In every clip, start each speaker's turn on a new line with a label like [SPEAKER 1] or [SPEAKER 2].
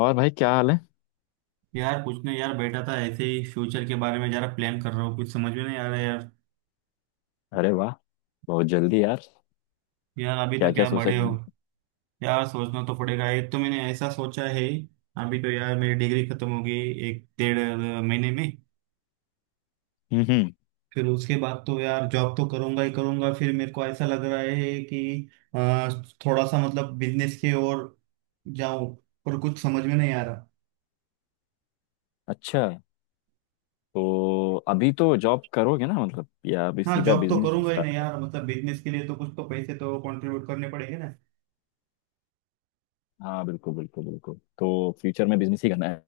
[SPEAKER 1] और भाई क्या हाल है।
[SPEAKER 2] यार कुछ नहीं यार, बैठा था ऐसे ही। फ्यूचर के बारे में जरा प्लान कर रहा हूँ। कुछ समझ में नहीं आ रहा है यार।
[SPEAKER 1] अरे वाह। बहुत जल्दी यार।
[SPEAKER 2] यार अभी
[SPEAKER 1] क्या
[SPEAKER 2] तो
[SPEAKER 1] क्या
[SPEAKER 2] क्या
[SPEAKER 1] सोचा?
[SPEAKER 2] बड़े हो।
[SPEAKER 1] हम्म।
[SPEAKER 2] यार सोचना तो पड़ेगा। एक तो मैंने ऐसा सोचा है। अभी तो यार मेरी डिग्री खत्म होगी एक डेढ़ महीने में।
[SPEAKER 1] हम्म।
[SPEAKER 2] फिर उसके बाद तो यार जॉब तो करूंगा ही करूंगा। फिर मेरे को ऐसा लग रहा है कि अ, थोड़ा सा मतलब बिजनेस की ओर जाऊं, पर कुछ समझ में नहीं आ रहा।
[SPEAKER 1] अच्छा, तो अभी तो जॉब करोगे ना? मतलब या अभी
[SPEAKER 2] हाँ,
[SPEAKER 1] सीधा
[SPEAKER 2] जॉब तो
[SPEAKER 1] बिजनेस
[SPEAKER 2] करूंगा ही
[SPEAKER 1] स्टार्ट
[SPEAKER 2] नहीं
[SPEAKER 1] कर?
[SPEAKER 2] यार। मतलब बिजनेस के लिए तो कुछ तो पैसे तो कंट्रीब्यूट करने पड़ेंगे ना।
[SPEAKER 1] हाँ, बिल्कुल, बिल्कुल, बिल्कुल। तो फ्यूचर में बिजनेस ही करना है?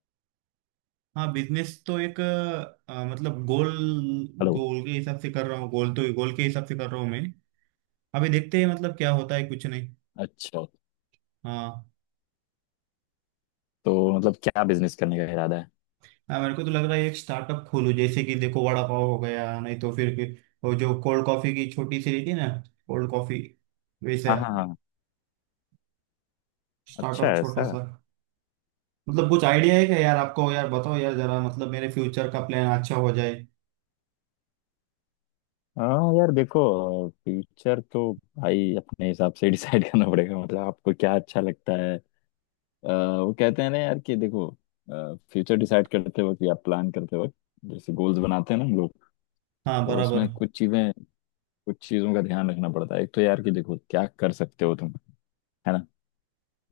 [SPEAKER 2] हाँ, बिजनेस तो एक मतलब गोल,
[SPEAKER 1] हेलो?
[SPEAKER 2] गोल के हिसाब से कर रहा हूँ। गोल तो गोल के हिसाब से कर रहा हूँ मैं। अभी देखते हैं मतलब क्या होता है, कुछ नहीं।
[SPEAKER 1] अच्छा,
[SPEAKER 2] हाँ।
[SPEAKER 1] तो मतलब क्या बिजनेस करने का इरादा है?
[SPEAKER 2] हाँ, मेरे को तो लग रहा है एक स्टार्टअप खोलूँ। जैसे कि देखो वड़ा पाव हो गया, नहीं तो फिर वो जो कोल्ड कॉफी की छोटी सी रहती है ना, कोल्ड कॉफी वैसे,
[SPEAKER 1] हाँ, हाँ, हाँ। अच्छा,
[SPEAKER 2] स्टार्टअप छोटा
[SPEAKER 1] ऐसा।
[SPEAKER 2] सा। मतलब कुछ आइडिया है क्या यार आपको? यार बताओ यार जरा, मतलब मेरे फ्यूचर का प्लान अच्छा हो जाए।
[SPEAKER 1] हाँ यार देखो। फ्यूचर तो भाई अपने हिसाब से डिसाइड करना पड़ेगा। मतलब आपको क्या अच्छा लगता है? वो कहते हैं ना यार कि देखो, फ्यूचर डिसाइड करते वक्त या प्लान करते वक्त, जैसे गोल्स बनाते हैं ना हम लोग।
[SPEAKER 2] हाँ
[SPEAKER 1] तो
[SPEAKER 2] बराबर।
[SPEAKER 1] उसमें कुछ चीजों का ध्यान रखना पड़ता है। एक तो यार कि देखो क्या कर सकते हो तुम। है ना।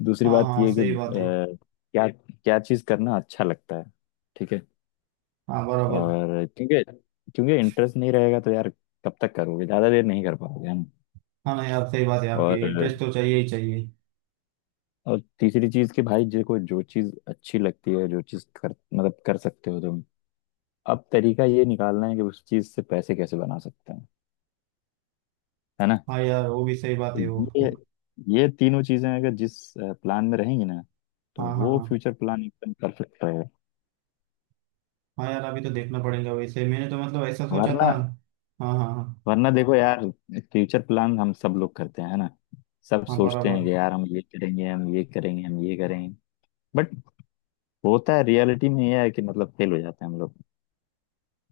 [SPEAKER 1] दूसरी
[SPEAKER 2] हाँ
[SPEAKER 1] बात
[SPEAKER 2] हाँ
[SPEAKER 1] ये है कि
[SPEAKER 2] सही बात है।
[SPEAKER 1] क्या क्या चीज करना अच्छा लगता है। ठीक है।
[SPEAKER 2] हाँ बराबर।
[SPEAKER 1] और क्योंकि क्योंकि इंटरेस्ट नहीं रहेगा तो यार, कब तक करोगे? ज्यादा देर नहीं कर पाओगे, है ना।
[SPEAKER 2] हाँ ना यार, सही बात है आपकी।
[SPEAKER 1] और
[SPEAKER 2] इंटरेस्ट तो चाहिए ही चाहिए।
[SPEAKER 1] और तीसरी चीज कि भाई जो चीज अच्छी लगती है, जो चीज कर मतलब कर सकते हो तुम। अब तरीका ये निकालना है कि उस चीज से पैसे कैसे बना सकते हैं। है ना।
[SPEAKER 2] हाँ यार, वो भी सही बात
[SPEAKER 1] तो
[SPEAKER 2] है वो
[SPEAKER 1] ये
[SPEAKER 2] भी।
[SPEAKER 1] ये तीनों चीजें अगर जिस प्लान में रहेंगी ना, तो
[SPEAKER 2] हाँ हाँ
[SPEAKER 1] वो
[SPEAKER 2] हाँ।
[SPEAKER 1] फ्यूचर प्लान एकदम परफेक्ट रहेगा।
[SPEAKER 2] हाँ यार अभी तो देखना पड़ेगा, वैसे मैंने तो मतलब ऐसा सोचा था।
[SPEAKER 1] वरना
[SPEAKER 2] हाँ हाँ हाँ।
[SPEAKER 1] वरना देखो यार, फ्यूचर प्लान हम सब लोग करते हैं, है ना। सब
[SPEAKER 2] हाँ
[SPEAKER 1] सोचते हैं
[SPEAKER 2] बराबर।
[SPEAKER 1] कि यार हम ये करेंगे, हम ये करेंगे, हम ये करेंगे। बट होता है रियलिटी में ये है कि मतलब फेल हो जाते हैं हम लोग।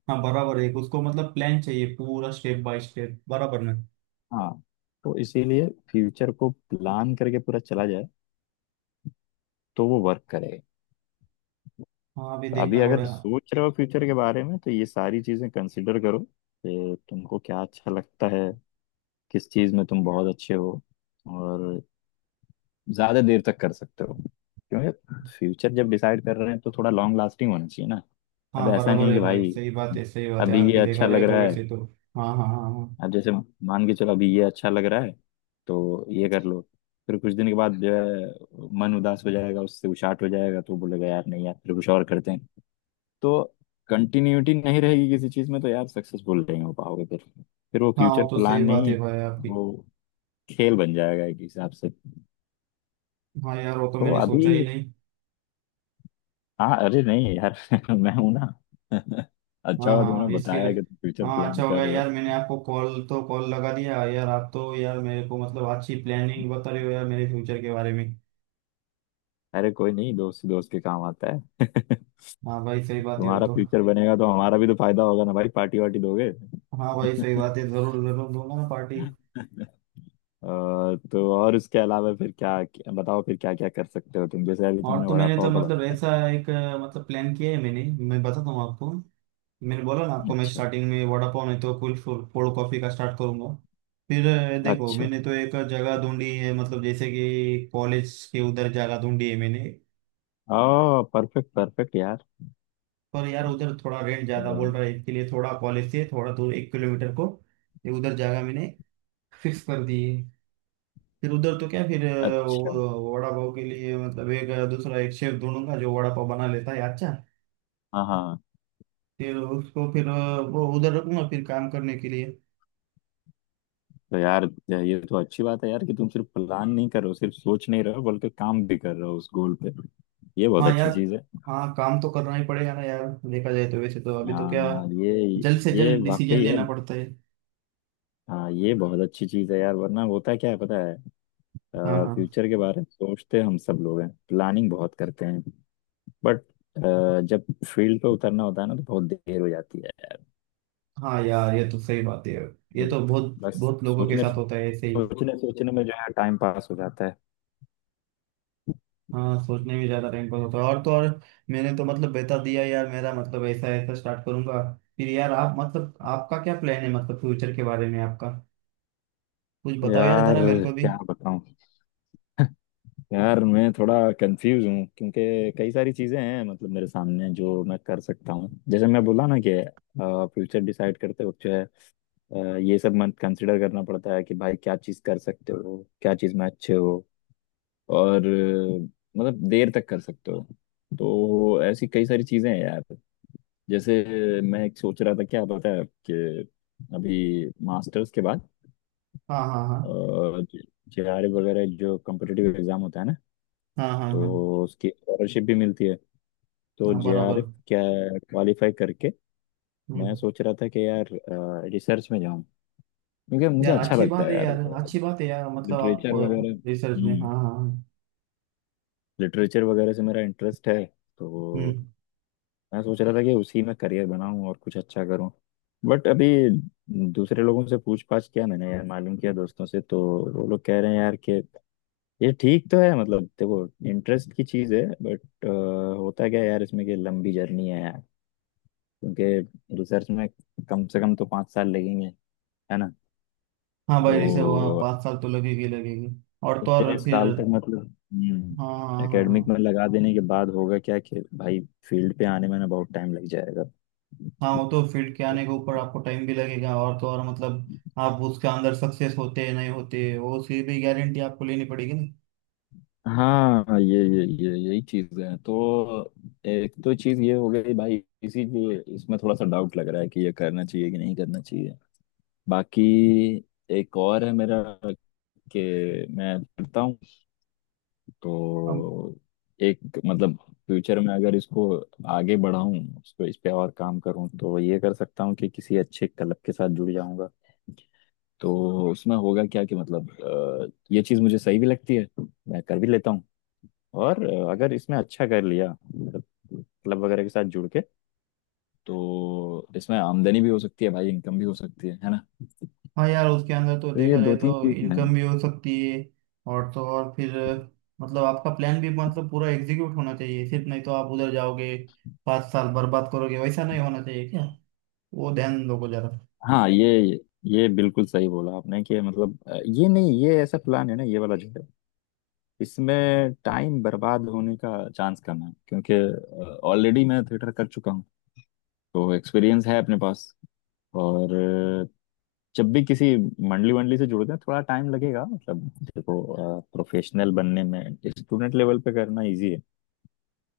[SPEAKER 2] हाँ बराबर है, उसको मतलब प्लान चाहिए पूरा स्टेप बाय स्टेप बराबर ना।
[SPEAKER 1] हाँ, तो इसीलिए फ्यूचर को प्लान करके पूरा चला जाए, तो वो वर्क करेगा।
[SPEAKER 2] हाँ, अभी
[SPEAKER 1] तो अभी
[SPEAKER 2] देखना
[SPEAKER 1] अगर
[SPEAKER 2] पड़ेगा।
[SPEAKER 1] सोच रहे हो फ्यूचर के बारे में, तो ये सारी चीजें कंसिडर करो कि तुमको क्या अच्छा लगता है, किस चीज में तुम बहुत अच्छे हो, और ज्यादा देर तक कर सकते हो। क्योंकि फ्यूचर जब डिसाइड कर रहे हैं, तो थोड़ा लॉन्ग लास्टिंग होना चाहिए ना। अब
[SPEAKER 2] हाँ
[SPEAKER 1] ऐसा
[SPEAKER 2] बराबर
[SPEAKER 1] नहीं
[SPEAKER 2] है
[SPEAKER 1] कि
[SPEAKER 2] भाई,
[SPEAKER 1] भाई
[SPEAKER 2] सही बात है
[SPEAKER 1] अभी ये
[SPEAKER 2] आपकी।
[SPEAKER 1] अच्छा
[SPEAKER 2] देखा
[SPEAKER 1] लग
[SPEAKER 2] जाए तो
[SPEAKER 1] रहा है।
[SPEAKER 2] वैसे तो हाँ हाँ हाँ हाँ।
[SPEAKER 1] अब जैसे मान के चलो अभी ये अच्छा लग रहा है, तो ये कर लो। फिर कुछ दिन के बाद जो है, मन उदास हो जाएगा, उससे उचाट हो जाएगा, तो बोलेगा यार नहीं यार, फिर कुछ और करते हैं। तो कंटिन्यूटी नहीं रहेगी किसी चीज में, तो यार सक्सेसफुल नहीं हो पाओगे फिर। फिर वो
[SPEAKER 2] हाँ,
[SPEAKER 1] फ्यूचर
[SPEAKER 2] वो तो
[SPEAKER 1] प्लान
[SPEAKER 2] सही बात
[SPEAKER 1] नहीं,
[SPEAKER 2] है भाई आपकी।
[SPEAKER 1] वो खेल बन जाएगा एक हिसाब से।
[SPEAKER 2] हाँ यार, वो तो
[SPEAKER 1] तो
[SPEAKER 2] मैंने
[SPEAKER 1] अभी,
[SPEAKER 2] सोचा ही नहीं।
[SPEAKER 1] हाँ, अरे नहीं यार मैं हूं ना। अच्छा
[SPEAKER 2] हाँ
[SPEAKER 1] हुआ
[SPEAKER 2] हाँ
[SPEAKER 1] तुमने
[SPEAKER 2] हाँ, इसके
[SPEAKER 1] बताया
[SPEAKER 2] लिए।
[SPEAKER 1] कि तुम फ्यूचर
[SPEAKER 2] हाँ
[SPEAKER 1] प्लान
[SPEAKER 2] अच्छा
[SPEAKER 1] कर
[SPEAKER 2] होगा
[SPEAKER 1] रहे हो।
[SPEAKER 2] यार, मैंने आपको कॉल तो कॉल लगा दिया यार। आप तो यार मेरे को मतलब अच्छी प्लानिंग बता रहे हो यार मेरे फ्यूचर के बारे में।
[SPEAKER 1] अरे कोई नहीं, दोस्त दोस्त के काम आता है
[SPEAKER 2] हाँ भाई सही बात है वो
[SPEAKER 1] तुम्हारा
[SPEAKER 2] तो।
[SPEAKER 1] फ्यूचर बनेगा तो हमारा भी तो फायदा होगा ना भाई, पार्टी वार्टी दोगे
[SPEAKER 2] हाँ भाई सही बात है, जरूर जरूर दूंगा ना पार्टी।
[SPEAKER 1] अ, तो और उसके अलावा फिर क्या, क्या बताओ, फिर क्या क्या कर सकते हो तुम, जैसे अभी
[SPEAKER 2] और
[SPEAKER 1] तुमने
[SPEAKER 2] तो
[SPEAKER 1] वड़ा
[SPEAKER 2] मैंने तो
[SPEAKER 1] पाव का
[SPEAKER 2] मतलब
[SPEAKER 1] बताया?
[SPEAKER 2] ऐसा एक मतलब प्लान किया है मैंने। मैं बताता हूँ आपको। मैंने बोला ना आपको, मैं
[SPEAKER 1] अच्छा,
[SPEAKER 2] स्टार्टिंग में वड़ा पाव नहीं तो कुल कोल्ड कॉफी का स्टार्ट करूंगा। फिर देखो
[SPEAKER 1] अच्छा।
[SPEAKER 2] मैंने तो एक जगह ढूंढी है, मतलब जैसे कि कॉलेज के उधर जगह ढूंढी है मैंने।
[SPEAKER 1] ओ परफेक्ट, परफेक्ट यार।
[SPEAKER 2] पर यार उधर थोड़ा रेंट ज्यादा
[SPEAKER 1] ओ,
[SPEAKER 2] बोल रहा है, इसके लिए थोड़ा कॉलेज से थोड़ा दूर 1 किलोमीटर को ये उधर जगह मैंने फिक्स कर दी है। फिर उधर तो क्या, फिर
[SPEAKER 1] अच्छा।
[SPEAKER 2] वो वड़ा पाव के लिए मतलब एक दूसरा एक शेफ ढूंढूंगा जो वड़ा पाव बना लेता है अच्छा।
[SPEAKER 1] हाँ, हाँ।
[SPEAKER 2] फिर उसको फिर वो उधर रखूंगा फिर काम करने के लिए।
[SPEAKER 1] तो यार ये तो अच्छी बात है यार कि तुम सिर्फ प्लान नहीं कर रहे हो, सिर्फ सोच नहीं रहे हो, बल्कि काम भी कर रहे हो उस गोल पे। ये बहुत
[SPEAKER 2] हाँ यार।
[SPEAKER 1] अच्छी चीज है।
[SPEAKER 2] हाँ काम तो करना ही पड़ेगा ना यार। देखा जाए तो वैसे तो अभी तो क्या,
[SPEAKER 1] हाँ, ये
[SPEAKER 2] जल्द से
[SPEAKER 1] ये
[SPEAKER 2] जल्द डिसीजन
[SPEAKER 1] वाकई है।
[SPEAKER 2] लेना पड़ता है।
[SPEAKER 1] हाँ, ये बहुत अच्छी चीज है यार। वरना होता क्या है पता है?
[SPEAKER 2] हाँ हाँ।
[SPEAKER 1] फ्यूचर के बारे में सोचते हम सब लोग हैं, प्लानिंग बहुत करते हैं। बट जब फील्ड पे उतरना होता है ना, तो बहुत देर हो जाती है।
[SPEAKER 2] हाँ यार ये तो सही बात है। ये
[SPEAKER 1] बिल-
[SPEAKER 2] तो बहुत
[SPEAKER 1] बस
[SPEAKER 2] बहुत लोगों के
[SPEAKER 1] सोचने
[SPEAKER 2] साथ होता है ऐसे ही।
[SPEAKER 1] सोचने सोचने में जो है टाइम पास हो जाता है।
[SPEAKER 2] हाँ, सोचने में ज्यादा टाइम पास होता है और तो और। मैंने तो मतलब बता दिया यार, मेरा मतलब ऐसा ऐसा स्टार्ट करूंगा। फिर यार आप मतलब आपका क्या प्लान है मतलब फ्यूचर के बारे में आपका? कुछ बताओ यार
[SPEAKER 1] यार
[SPEAKER 2] जरा मेरे को भी।
[SPEAKER 1] क्या बताऊं? यार मैं थोड़ा कंफ्यूज हूँ, क्योंकि कई सारी चीजें हैं मतलब मेरे सामने जो मैं कर सकता हूँ। जैसे मैं बोला ना कि फ्यूचर डिसाइड करते वक्त जो है, अ, ये सब मन कंसिडर करना पड़ता है कि भाई क्या चीज कर सकते हो, क्या चीज में अच्छे हो, और मतलब देर तक कर सकते हो। तो ऐसी कई सारी चीजें हैं यार। जैसे मैं एक सोच रहा था क्या पता है कि अभी मास्टर्स के बाद
[SPEAKER 2] हाँ हाँ हाँ।
[SPEAKER 1] जेआरएफ वगैरह जो कम्पिटिटिव एग्जाम होता है ना,
[SPEAKER 2] हाँ हाँ हाँ।
[SPEAKER 1] तो उसकी स्कॉलरशिप भी मिलती है। तो
[SPEAKER 2] हाँ बराबर।
[SPEAKER 1] जेआरएफ क्या क्वालिफाई करके मैं
[SPEAKER 2] हम्म।
[SPEAKER 1] सोच रहा था कि यार रिसर्च में जाऊं, क्योंकि मुझे
[SPEAKER 2] यार
[SPEAKER 1] अच्छा
[SPEAKER 2] अच्छी
[SPEAKER 1] लगता
[SPEAKER 2] बात
[SPEAKER 1] है
[SPEAKER 2] है
[SPEAKER 1] यार।
[SPEAKER 2] यार, अच्छी बात है यार, मतलब आप
[SPEAKER 1] लिटरेचर वगैरह,
[SPEAKER 2] रिसर्च में हाँ हाँ हाँ।
[SPEAKER 1] लिटरेचर वगैरह से मेरा इंटरेस्ट है, तो
[SPEAKER 2] हम्म।
[SPEAKER 1] मैं सोच रहा था कि उसी में करियर बनाऊं और कुछ अच्छा करूं। बट अभी दूसरे लोगों से पूछ पाछ किया मैंने यार, मालूम किया दोस्तों से, तो वो लोग कह रहे हैं यार कि ये ठीक तो है, मतलब देखो इंटरेस्ट की चीज़ है, बट होता क्या है यार इसमें कि लंबी जर्नी है यार। क्योंकि रिसर्च में कम से कम तो 5 साल लगेंगे, है ना।
[SPEAKER 2] हाँ भाई रिसर्च वहाँ
[SPEAKER 1] तो
[SPEAKER 2] 5 साल तो लगेगी लगेगी। और तो
[SPEAKER 1] इतने
[SPEAKER 2] और फिर
[SPEAKER 1] साल तक मतलब,
[SPEAKER 2] हाँ हाँ हाँ हाँ।
[SPEAKER 1] एकेडमिक में लगा देने के बाद होगा क्या कि भाई फील्ड पे आने में ना बहुत टाइम लग जाएगा।
[SPEAKER 2] हाँ वो तो फील्ड के
[SPEAKER 1] तो
[SPEAKER 2] आने के ऊपर आपको टाइम भी लगेगा, और तो और मतलब आप उसके अंदर सक्सेस होते हैं नहीं होते वो उसकी भी गारंटी आपको लेनी पड़ेगी ना।
[SPEAKER 1] हाँ, ये यही चीज है तो एक तो चीज ये हो गई भाई। इसीलिए इसमें थोड़ा सा डाउट लग रहा है कि ये करना चाहिए कि नहीं करना चाहिए। बाकी एक और है मेरा कि मैं करता हूँ
[SPEAKER 2] अब
[SPEAKER 1] तो एक मतलब फ्यूचर में अगर इसको आगे बढ़ाऊं, इसको इस पे और काम करूं, तो ये कर सकता हूँ कि किसी अच्छे क्लब के साथ जुड़ जाऊंगा। तो उसमें होगा क्या कि मतलब ये चीज मुझे सही भी लगती है, मैं कर भी लेता हूँ। और अगर इसमें अच्छा कर लिया मतलब क्लब वगैरह के साथ जुड़ के, तो इसमें आमदनी भी हो सकती है भाई, इनकम भी हो सकती है ना।
[SPEAKER 2] हाँ यार उसके अंदर तो
[SPEAKER 1] तो ये
[SPEAKER 2] देखा जाए
[SPEAKER 1] दो तीन
[SPEAKER 2] तो
[SPEAKER 1] चीज है।
[SPEAKER 2] इनकम भी हो सकती है। और तो और फिर मतलब आपका प्लान भी मतलब पूरा एग्जीक्यूट होना चाहिए सिर्फ, नहीं तो आप उधर जाओगे 5 साल बर्बाद करोगे। वैसा नहीं होना चाहिए क्या, वो ध्यान दोगे जरा।
[SPEAKER 1] हाँ, ये बिल्कुल सही बोला आपने कि मतलब ये नहीं, ये ऐसा प्लान है ना, ये वाला जो है, इसमें टाइम बर्बाद होने का चांस कम है, क्योंकि ऑलरेडी मैं थिएटर कर चुका हूँ, तो एक्सपीरियंस है अपने पास। और जब भी किसी मंडली वंडली से जुड़ते हैं थोड़ा टाइम लगेगा मतलब। देखो, प्रोफेशनल बनने में स्टूडेंट लेवल पे करना इजी है।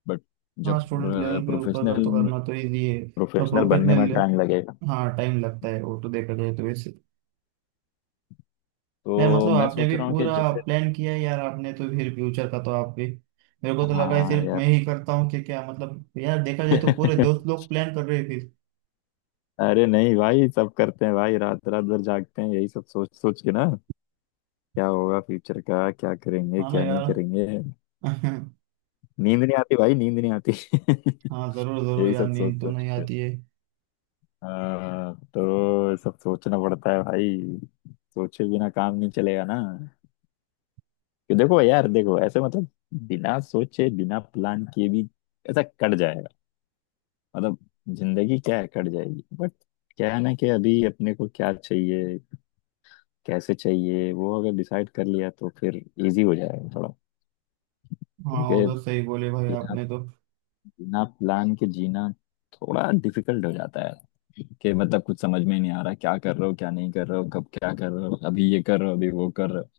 [SPEAKER 1] बट
[SPEAKER 2] हाँ
[SPEAKER 1] जब
[SPEAKER 2] स्टूडेंट लेवल पे ऊपर कर
[SPEAKER 1] प्रोफेशनल
[SPEAKER 2] तो करना तो ईजी है पर
[SPEAKER 1] प्रोफेशनल बनने में
[SPEAKER 2] प्रोफेशनल
[SPEAKER 1] टाइम लगेगा।
[SPEAKER 2] हाँ टाइम लगता है वो तो देखा जाए तो वैसे। मैं
[SPEAKER 1] तो
[SPEAKER 2] मतलब
[SPEAKER 1] मैं
[SPEAKER 2] आपने
[SPEAKER 1] सोच
[SPEAKER 2] भी
[SPEAKER 1] रहा हूँ कि
[SPEAKER 2] पूरा
[SPEAKER 1] जैसे,
[SPEAKER 2] प्लान किया है यार, आपने तो फिर फ्यूचर का तो आप भी। मेरे को तो लगा है
[SPEAKER 1] हाँ
[SPEAKER 2] सिर्फ मैं
[SPEAKER 1] यार।
[SPEAKER 2] ही करता हूँ कि क्या, मतलब यार देखा जाए तो पूरे दोस्त लोग प्लान कर रहे हैं फिर।
[SPEAKER 1] अरे नहीं भाई, सब करते हैं भाई। रात रात भर जागते हैं यही सब सोच सोच के ना। क्या होगा फ्यूचर का, क्या करेंगे,
[SPEAKER 2] हाँ ना
[SPEAKER 1] क्या नहीं
[SPEAKER 2] यार
[SPEAKER 1] करेंगे। नींद नहीं आती भाई, नींद नहीं आती
[SPEAKER 2] हाँ जरूर जरूर
[SPEAKER 1] यही
[SPEAKER 2] यार,
[SPEAKER 1] सब सोच
[SPEAKER 2] नींद तो नहीं
[SPEAKER 1] सोच।
[SPEAKER 2] आती है।
[SPEAKER 1] हाँ, तो सब सोचना पड़ता है भाई। सोचे बिना काम नहीं चलेगा ना। कि देखो यार, देखो ऐसे मतलब बिना सोचे, बिना प्लान किए भी ऐसा कट जाएगा, मतलब जिंदगी क्या है, कट जाएगी। बट क्या है ना कि अभी अपने को क्या चाहिए, कैसे चाहिए, वो अगर डिसाइड कर लिया तो फिर इजी हो जाएगा थोड़ा।
[SPEAKER 2] हाँ
[SPEAKER 1] क्योंकि
[SPEAKER 2] उधर सही बोले भाई
[SPEAKER 1] बिना
[SPEAKER 2] आपने तो।
[SPEAKER 1] बिना प्लान के जीना थोड़ा डिफिकल्ट हो जाता है कि मतलब कुछ समझ में नहीं आ रहा क्या कर रहे हो, क्या नहीं कर रहे हो, कब क्या कर रहे हो, अभी ये कर रहे हो, अभी वो कर रहे हो।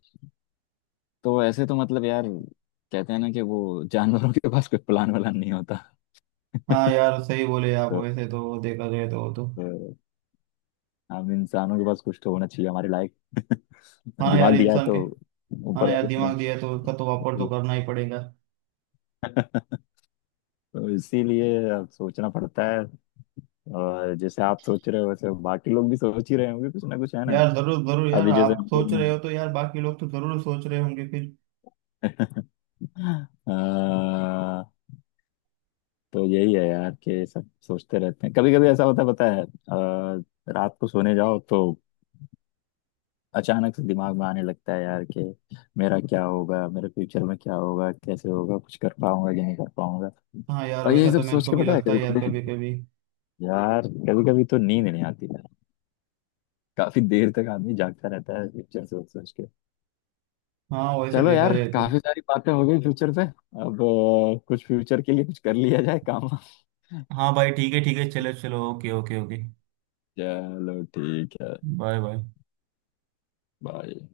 [SPEAKER 1] तो ऐसे तो मतलब यार, कहते हैं ना कि वो जानवरों के पास कोई प्लान वालान नहीं होता।
[SPEAKER 2] हाँ यार सही बोले आप,
[SPEAKER 1] तो,
[SPEAKER 2] वैसे तो देखा जाए तो वो तो
[SPEAKER 1] तो हम इंसानों के पास कुछ तो होना चाहिए हमारे लायक।
[SPEAKER 2] हाँ ना यार
[SPEAKER 1] दिमाग दिया है
[SPEAKER 2] इंसान के।
[SPEAKER 1] तो
[SPEAKER 2] हाँ
[SPEAKER 1] ऊपर
[SPEAKER 2] ना यार
[SPEAKER 1] वाले ने
[SPEAKER 2] दिमाग दिया तो उसका तो वापर तो
[SPEAKER 1] तो।
[SPEAKER 2] करना ही पड़ेगा।
[SPEAKER 1] तो इसीलिए अब सोचना पड़ता है। और जैसे आप सोच रहे हो वैसे बाकी लोग भी सोच ही रहे होंगे कुछ ना कुछ, है ना।
[SPEAKER 2] यार जरूर जरूर यार,
[SPEAKER 1] अभी जैसे
[SPEAKER 2] आप
[SPEAKER 1] हम
[SPEAKER 2] सोच रहे
[SPEAKER 1] लोग,
[SPEAKER 2] हो तो यार बाकी लोग तो जरूर सोच रहे होंगे फिर।
[SPEAKER 1] अ, तो यही है यार कि सब सोचते रहते हैं। कभी कभी ऐसा होता है पता है, रात को सोने जाओ तो अचानक से दिमाग में आने लगता है यार कि मेरा क्या होगा, मेरे फ्यूचर में क्या होगा, कैसे होगा, कुछ कर पाऊंगा कि नहीं कर पाऊंगा।
[SPEAKER 2] हाँ यार
[SPEAKER 1] और
[SPEAKER 2] वैसा
[SPEAKER 1] यही सब
[SPEAKER 2] तो मेरे
[SPEAKER 1] सोच
[SPEAKER 2] को
[SPEAKER 1] के
[SPEAKER 2] भी
[SPEAKER 1] पता है
[SPEAKER 2] लगता
[SPEAKER 1] कभी
[SPEAKER 2] है यार कभी
[SPEAKER 1] कभी,
[SPEAKER 2] कभी।
[SPEAKER 1] यार कभी कभी तो नींद नहीं आती है। काफी देर तक आदमी जागता रहता है फ्यूचर सोच सोच के।
[SPEAKER 2] हाँ वैसे
[SPEAKER 1] चलो
[SPEAKER 2] देखा
[SPEAKER 1] यार,
[SPEAKER 2] जाए तो
[SPEAKER 1] काफी सारी बातें हो गई फ्यूचर पे। अब कुछ फ्यूचर के लिए कुछ कर लिया जाए काम।
[SPEAKER 2] हाँ भाई ठीक है ठीक है, चलो चलो ओके ओके ओके।
[SPEAKER 1] चलो, ठीक है।
[SPEAKER 2] Bye bye.
[SPEAKER 1] बाय।